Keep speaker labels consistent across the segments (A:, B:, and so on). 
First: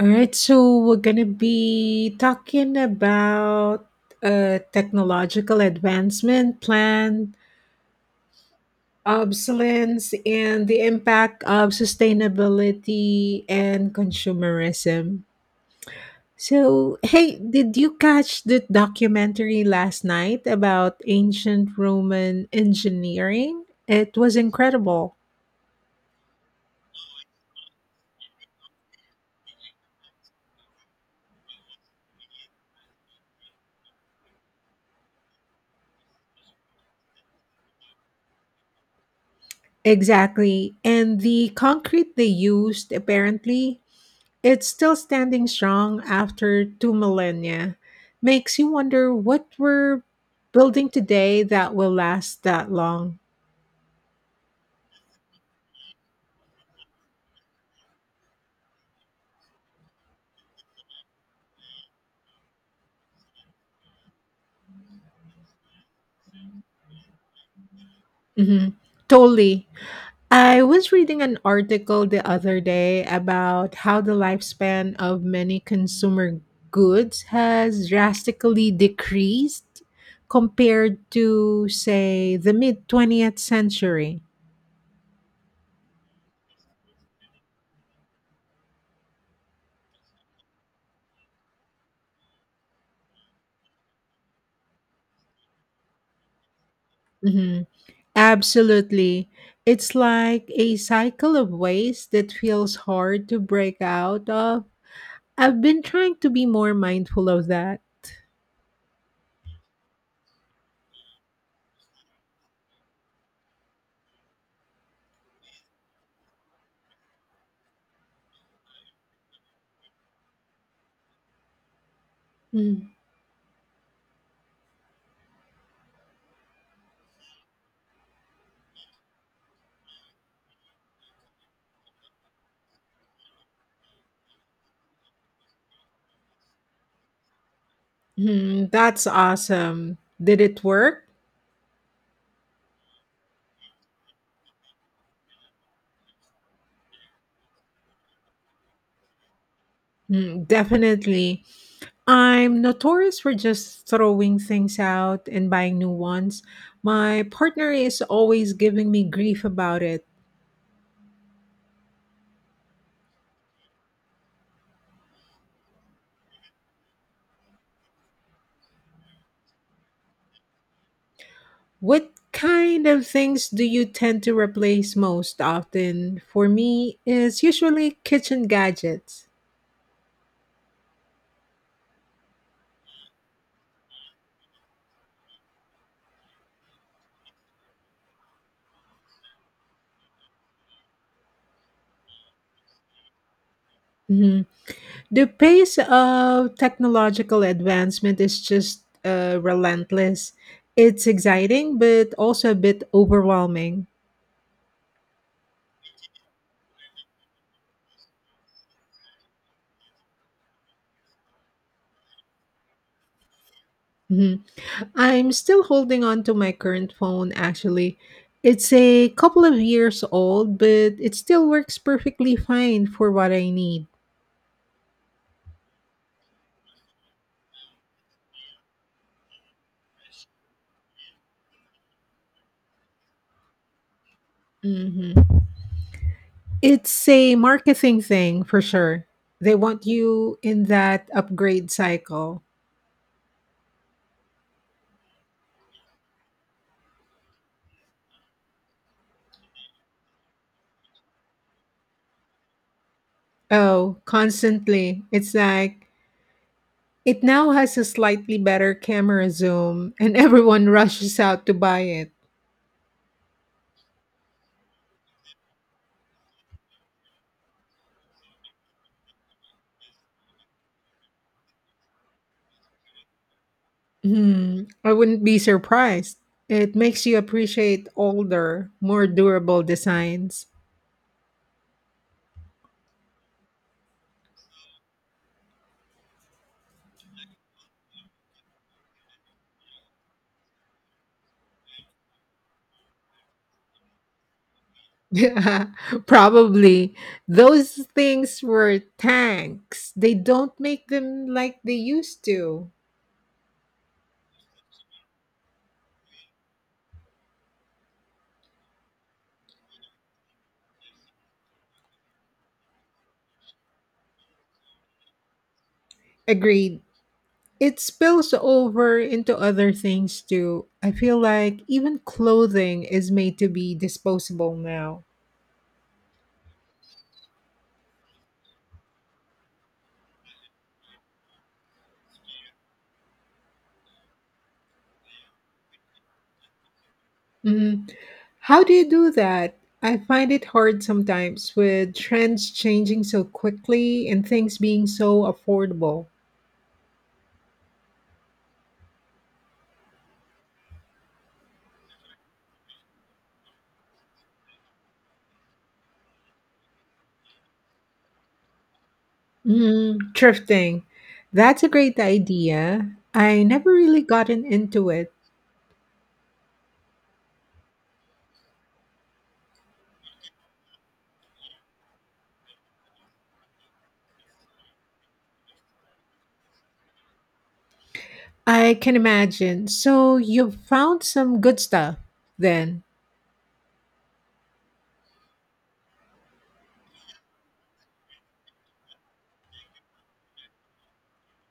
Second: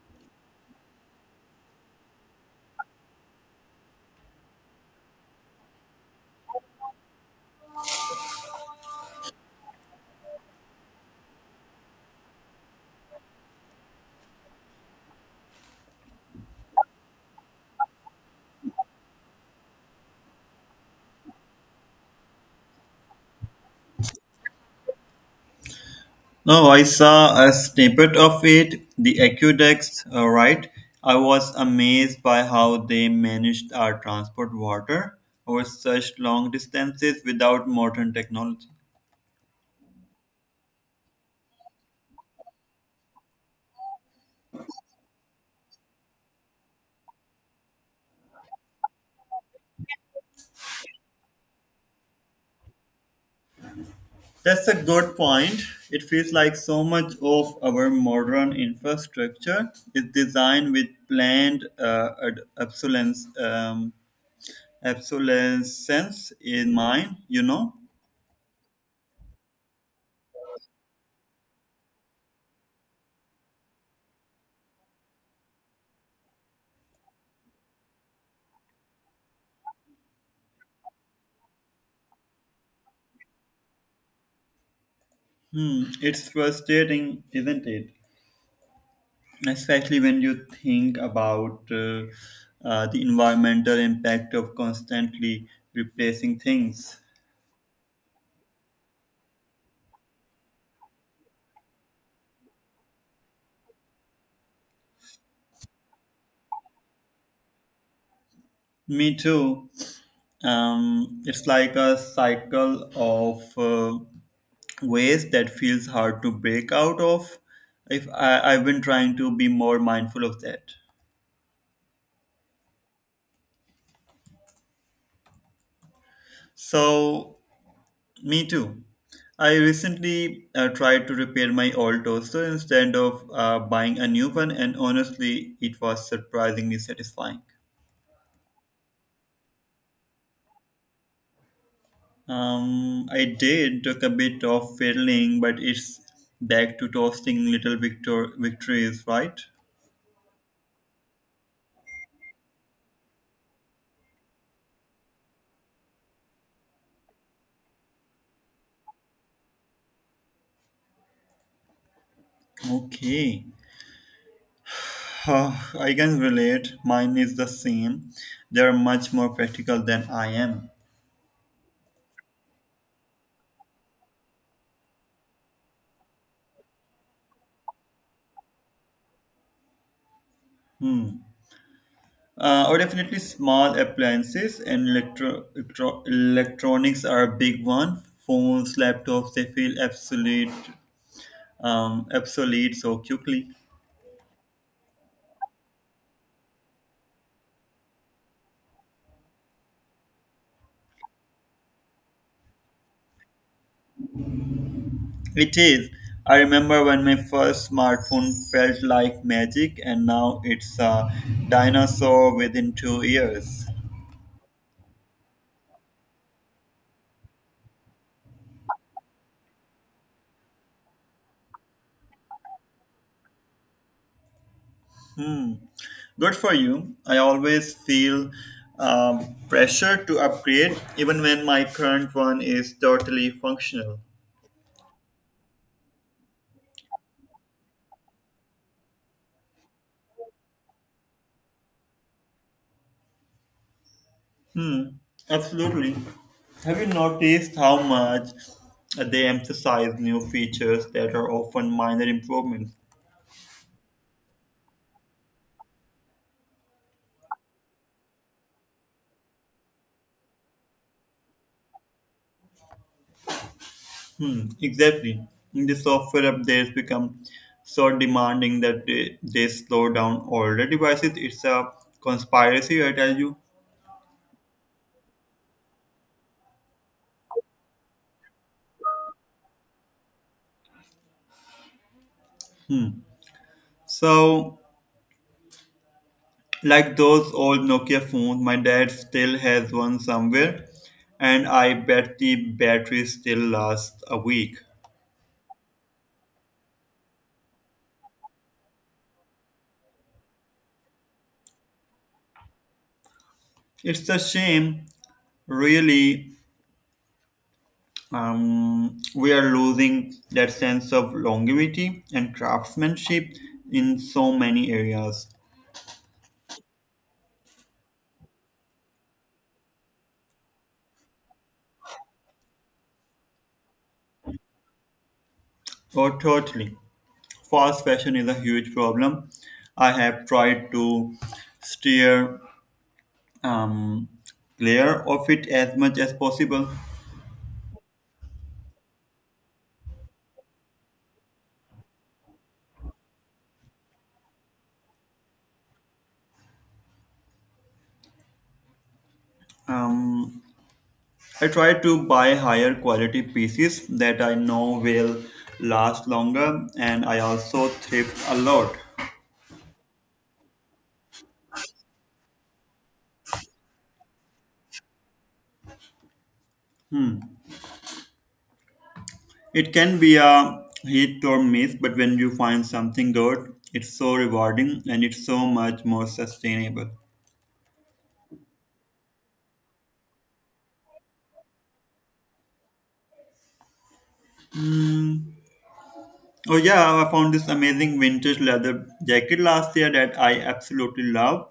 A: All right, so we're going to be talking about technological advancement, planned obsolescence, and the impact of sustainability and consumerism. So, hey, did you catch the documentary last night about ancient Roman engineering? It was incredible.
B: No, I saw a snippet of it, the aqueducts, right? I was amazed by how they managed our transport water over such long distances without modern technology.
A: Exactly. And the concrete they used apparently it's still standing strong after two millennia. Makes you wonder what we're building today that will last that long.
B: That's a good point. It feels like so much of our modern infrastructure is designed with planned obsolescence, obsolescence in mind,
A: Hmm. Totally. I was reading an article the other day about how the lifespan of many consumer goods has drastically decreased compared to, say, the mid 20th century.
B: Hmm, it's frustrating, isn't it? Especially when you think about the environmental impact of constantly replacing things.
A: Mhm. Absolutely. It's like a cycle of waste that feels hard to break out of. I've been trying to be more mindful of that.
B: Me too. It's like a cycle of ways that feels hard to break out of. If I, I've been trying to be more mindful of that.
A: Mhm.
B: So Me too. I recently tried to repair my old toaster instead of buying a new one, and honestly, it was surprisingly satisfying.
A: That's awesome. Did it work?
B: I did took a bit of fiddling, but it's back to toasting little victories, right?
A: Mm, definitely. I'm notorious for just throwing things out and buying new ones. My partner is always giving me grief about it.
B: Okay. Ah, I can relate. Mine is the same. They are much more practical than I am.
A: What kind of things do you tend to replace most often? For me, it's usually kitchen gadgets.
B: Or definitely small appliances and electronics are a big one. Phones, laptops, they feel obsolete so quickly.
A: Mhm. The pace of technological advancement is just relentless. It's exciting, but also a bit overwhelming.
B: It is. I remember when my first smartphone felt like magic, and now it's a dinosaur within 2 years.
A: Mhm. I'm still holding on to my current phone, actually. It's a couple of years old, but it still works perfectly fine for what I need.
B: Hmm. Good for you. I always feel pressure to upgrade, even when my current one is totally functional.
A: Mhm. It's a marketing thing for sure. They want you in that upgrade cycle.
B: Hmm, absolutely. Have you noticed how much they emphasize new features that are often minor improvements?
A: Oh, constantly. It's like it now has a slightly better camera zoom and everyone rushes out to buy it.
B: Hmm, exactly. The software updates become so demanding that they slow down older devices. It's a conspiracy, I tell you.
A: Hmm, I wouldn't be surprised. It makes you appreciate older, more durable designs.
B: Hmm. So, like those old Nokia phones, my dad still has one somewhere, and I bet the battery still lasts a week.
A: Yeah, probably. Those things were tanks. They don't make them like they used to.
B: It's a shame, really, we are losing that sense of longevity and craftsmanship in so many areas.
A: Agreed. It spills over into other things too. I feel like even clothing is made to be disposable now.
B: Oh, totally, fast fashion is a huge problem. I have tried to steer um, clear of it as much as possible.
A: Mhm. How do you do that? I find it hard sometimes with trends changing so quickly and things being so affordable.
B: Um, I try to buy higher quality pieces that I know will last longer, and I also thrift a lot.
A: Mm, thrifting. That's a great idea. I never really gotten into it.
B: It can be a hit or miss, but when you find something good, it's so rewarding and it's so much more sustainable.
A: I can imagine. So you've found some good stuff then.
B: Mm. Oh yeah, I found this amazing vintage leather jacket last year that I absolutely love.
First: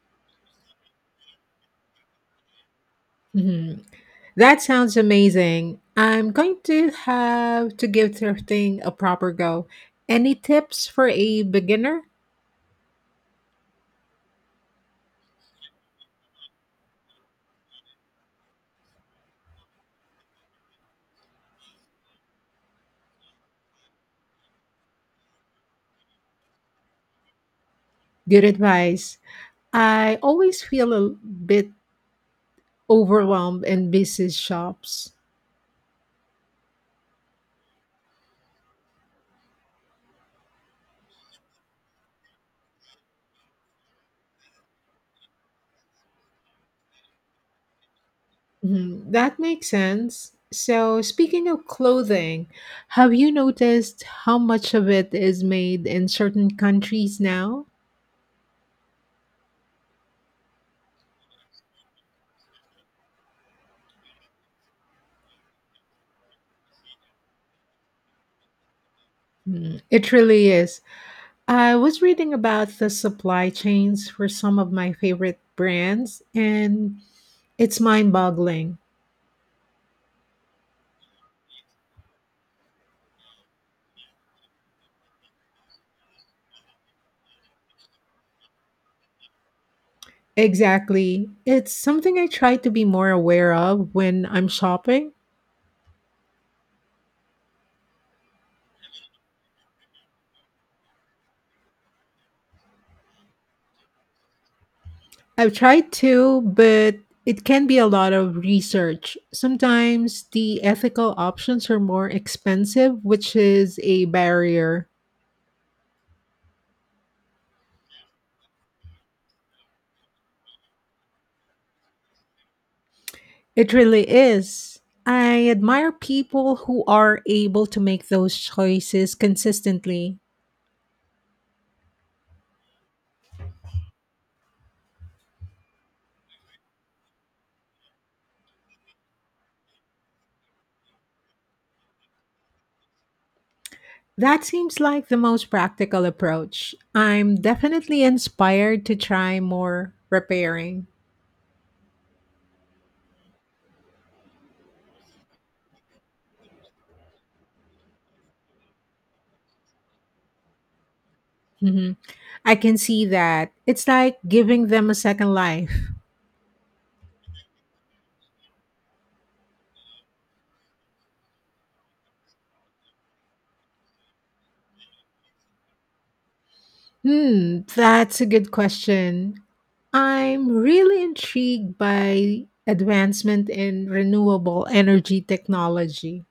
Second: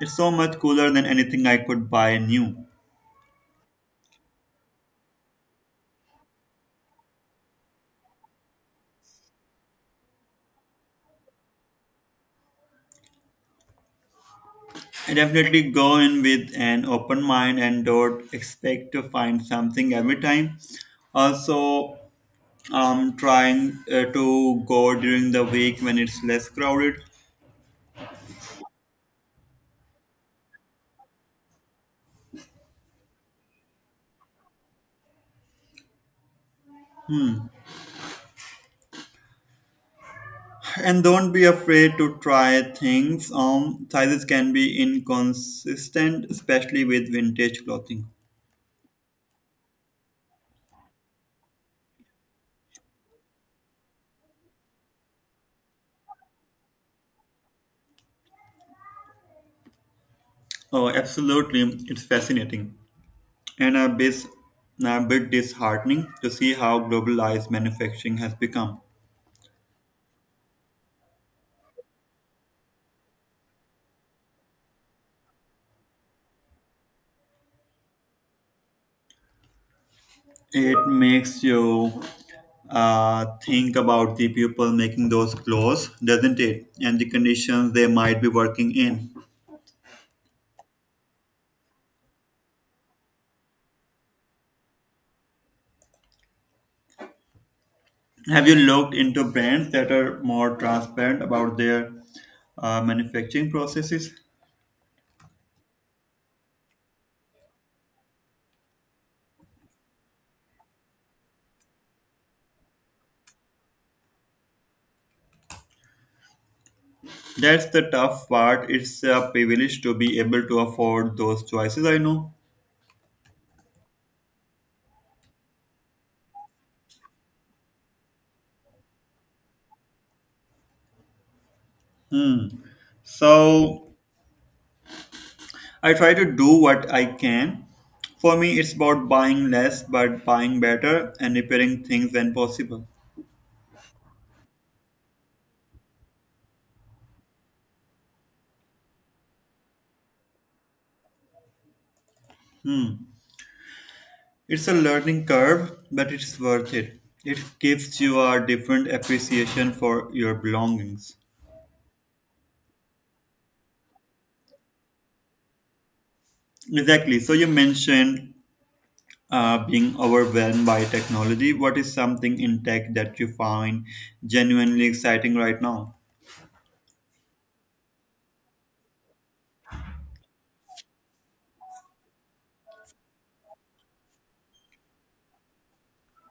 B: It's so much cooler than anything I could buy new.
A: Hmm. That sounds amazing. I'm going to have to give thrifting a proper go. Any tips for a beginner?
B: I definitely go in with an open mind and don't expect to find something every time. Also, I'm trying to go during the week when it's less crowded.
A: Good advice. I always feel a bit overwhelmed in busy shops.
B: And don't be afraid to try things. Sizes can be inconsistent, especially with vintage clothing.
A: Mhm, that makes sense. So, speaking of clothing, have you noticed how much of it is made in certain countries now?
B: Oh, absolutely. It's fascinating and a bit disheartening to see how globalized manufacturing has become.
A: Mm, it really is. I was reading about the supply chains for some of my favorite brands, and it's mind boggling.
B: It makes you think about the people making those clothes, doesn't it? And the conditions they might be working in.
A: Exactly. It's something I try to be more aware of when I'm shopping.
B: Have you looked into brands that are more transparent about their manufacturing processes?
A: I've tried to, but it can be a lot of research. Sometimes the ethical options are more expensive, which is a barrier.
B: That's the tough part. It's a privilege to be able to afford those choices, I know.
A: It really is. I admire people who are able to make those choices consistently.
B: So I try to do what I can. For me, it's about buying less but buying better and repairing things when possible.
A: That seems like the most practical approach. I'm definitely inspired to try more repairing.
B: It's a learning curve, but it's worth it. It gives you a different appreciation for your belongings.
A: Mhm. I can see that. It's like giving them a second life.
B: Exactly. So you mentioned being overwhelmed by technology? What is something in tech that you find genuinely exciting right now?
A: Hmm, that's a good question. I'm really intrigued by advancement in renewable energy technology.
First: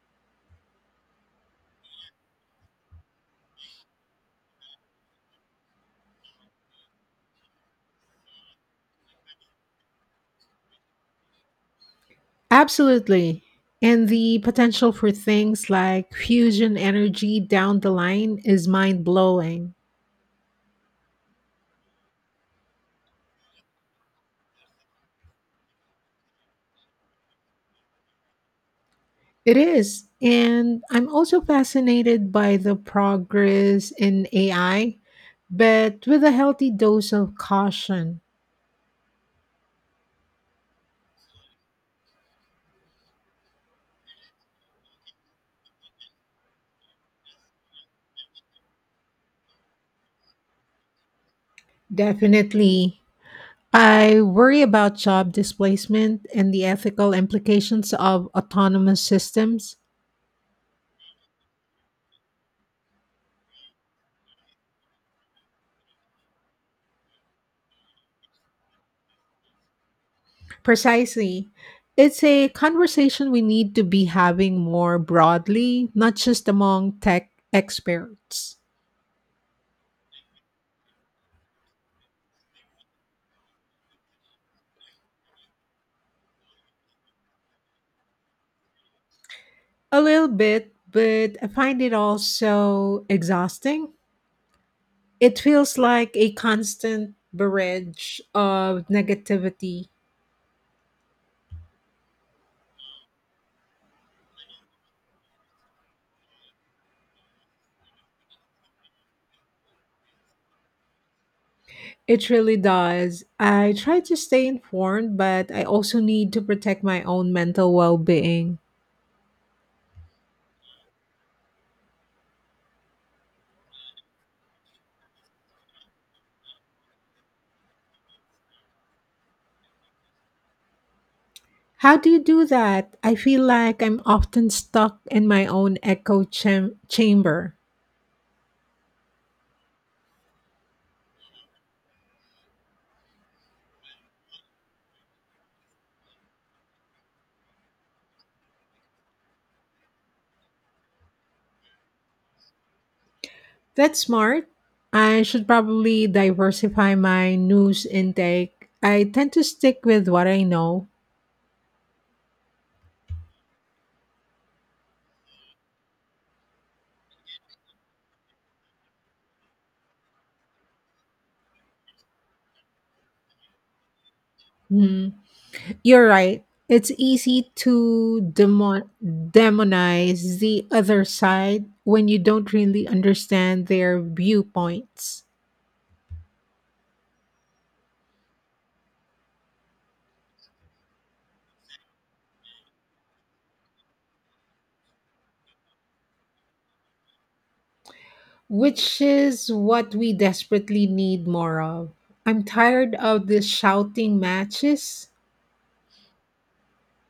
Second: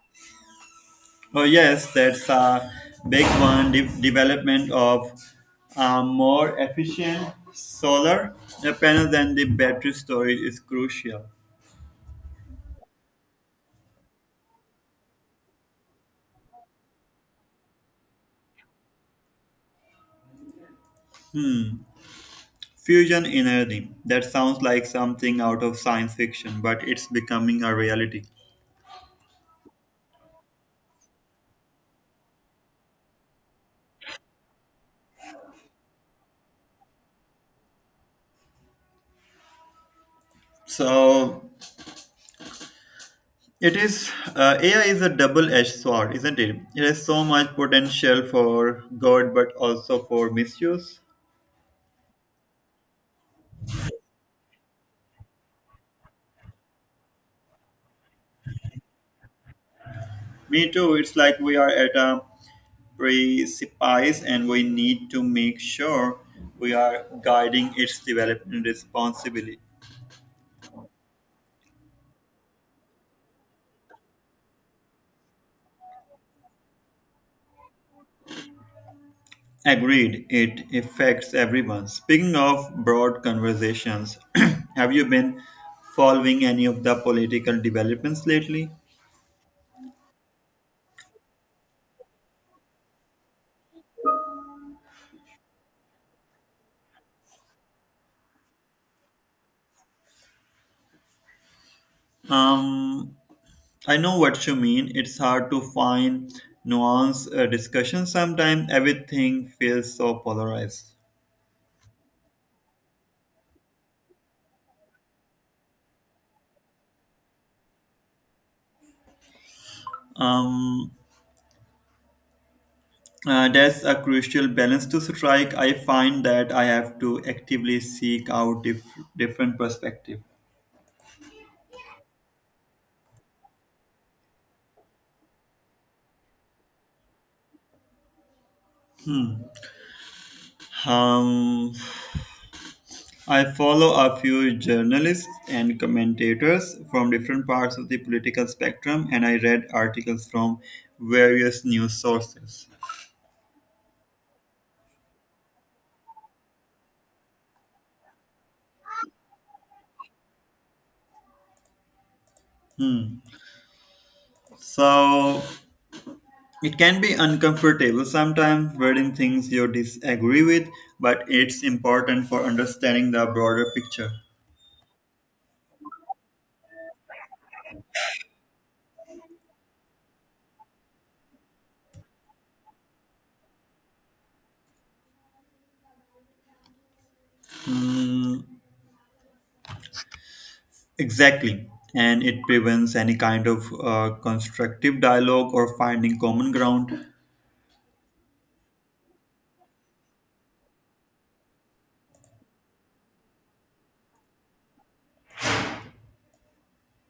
B: Oh, yes, that's a big one. Development of more efficient solar panels and the battery storage is crucial.
A: Absolutely. And the potential for things like fusion energy down the line is mind blowing.
B: Fusion energy. That sounds like something out of science fiction, but it's becoming a reality.
A: It is. And I'm also fascinated by the progress in AI, but with a healthy dose of caution.
B: So It is AI is a double-edged sword, isn't it? It has so much potential for good, but also for misuse.
A: Definitely. I worry about job displacement and the ethical implications of autonomous systems.
B: Me too. It's like we are at a precipice, and we need to make sure we are guiding its development responsibly.
A: Precisely. It's a conversation we need to be having more broadly, not just among tech experts.
B: Agreed. It affects everyone. Speaking of broad conversations, have you been following any of the political developments lately?
A: A little bit, but I find it also exhausting. It feels like a constant barrage of negativity.
B: Um, I know what you mean. It's hard to find nuanced discussion sometimes. Everything feels so polarized.
A: It really does. I try to stay informed, but I also need to protect my own mental well being.
B: Um, that's a crucial balance to strike. I find that I have to actively seek out different perspective.
A: How do you do that? I feel like I'm often stuck in my own echo chamber.
B: Um, I follow a few journalists and commentators from different parts of the political spectrum, and I read articles from various news sources.
A: That's smart. I should probably diversify my news intake. I tend to stick with what I know.
B: So It can be uncomfortable sometimes reading things you disagree with, but it's important for understanding the broader picture.
A: Hmm. You're right. It's easy to demonize the other side when you don't really understand their viewpoints,
B: Hmm, exactly. And it prevents any kind of constructive dialogue or finding common ground.
A: which is what we desperately need more of. I'm tired of these shouting matches.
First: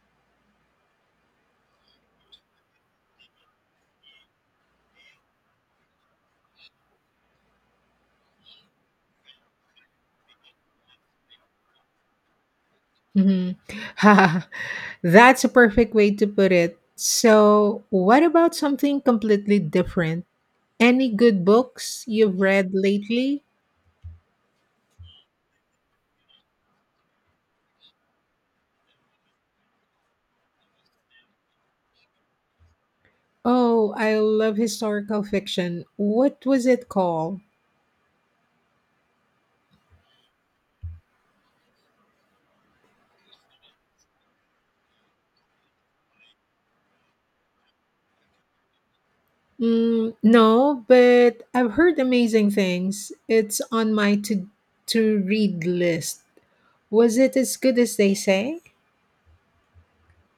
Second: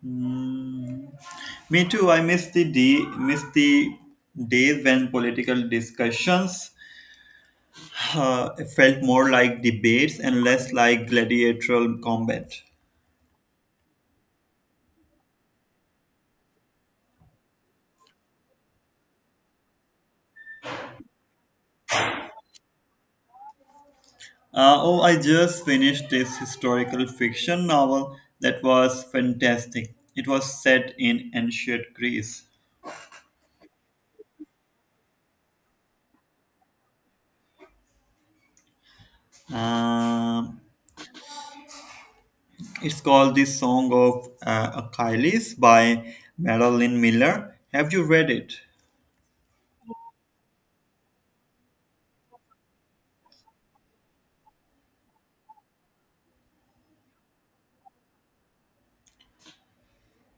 B: Hmm, me too. I miss the day, Miss the days when political discussions uh, felt more like debates and less like gladiatorial combat.
A: Mhm. That's a perfect way to put it. So, what about something completely different? Any good books you've read lately?
B: Oh, I just finished this historical fiction novel that was fantastic. It was set in ancient Greece.
A: Oh, I love historical fiction. What was it called?
B: Um, it's called The Song of Achilles by Madeline Miller. Have you read it?
A: Mm, no, but I've heard amazing things. It's on my to read list. Was it as good as they say?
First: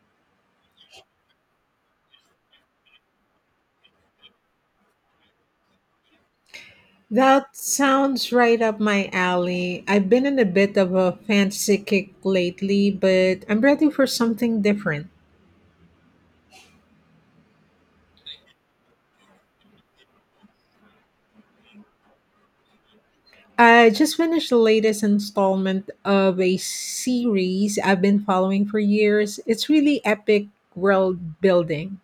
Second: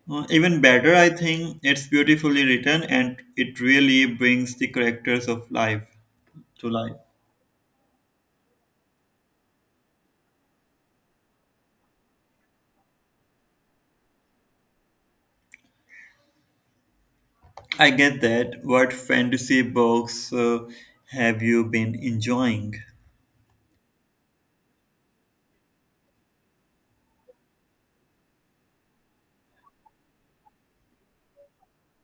B: Even better, I think. It's beautifully written and it really brings the characters of life to life.
A: That sounds right up my alley. I've been in a bit of a fancy kick lately, but I'm ready for something different.
B: I get that. What fantasy books have you been enjoying?
A: I just finished the latest installment of a series I've been following for years. It's really epic world building.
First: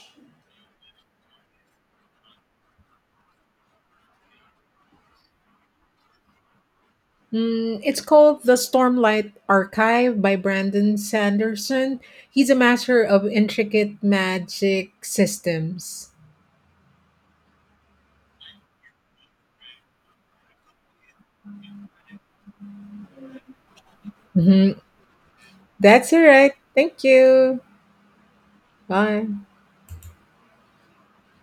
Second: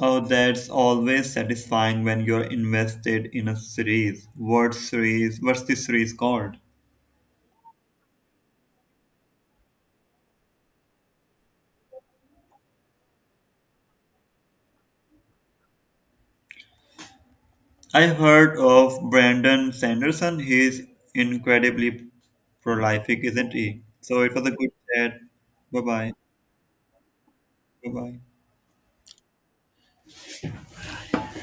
B: Oh, that's always satisfying when you're invested in a series. What's this series called?
A: Mm, it's called The Stormlight Archive by Brandon Sanderson. He's a master of intricate magic systems.
B: I heard of Brandon Sanderson. He's incredibly prolific, isn't he? So it was a good
A: Mhm.
B: chat. Bye
A: That's
B: bye.
A: it, right? Thank you.
B: Bye bye.
A: Bye.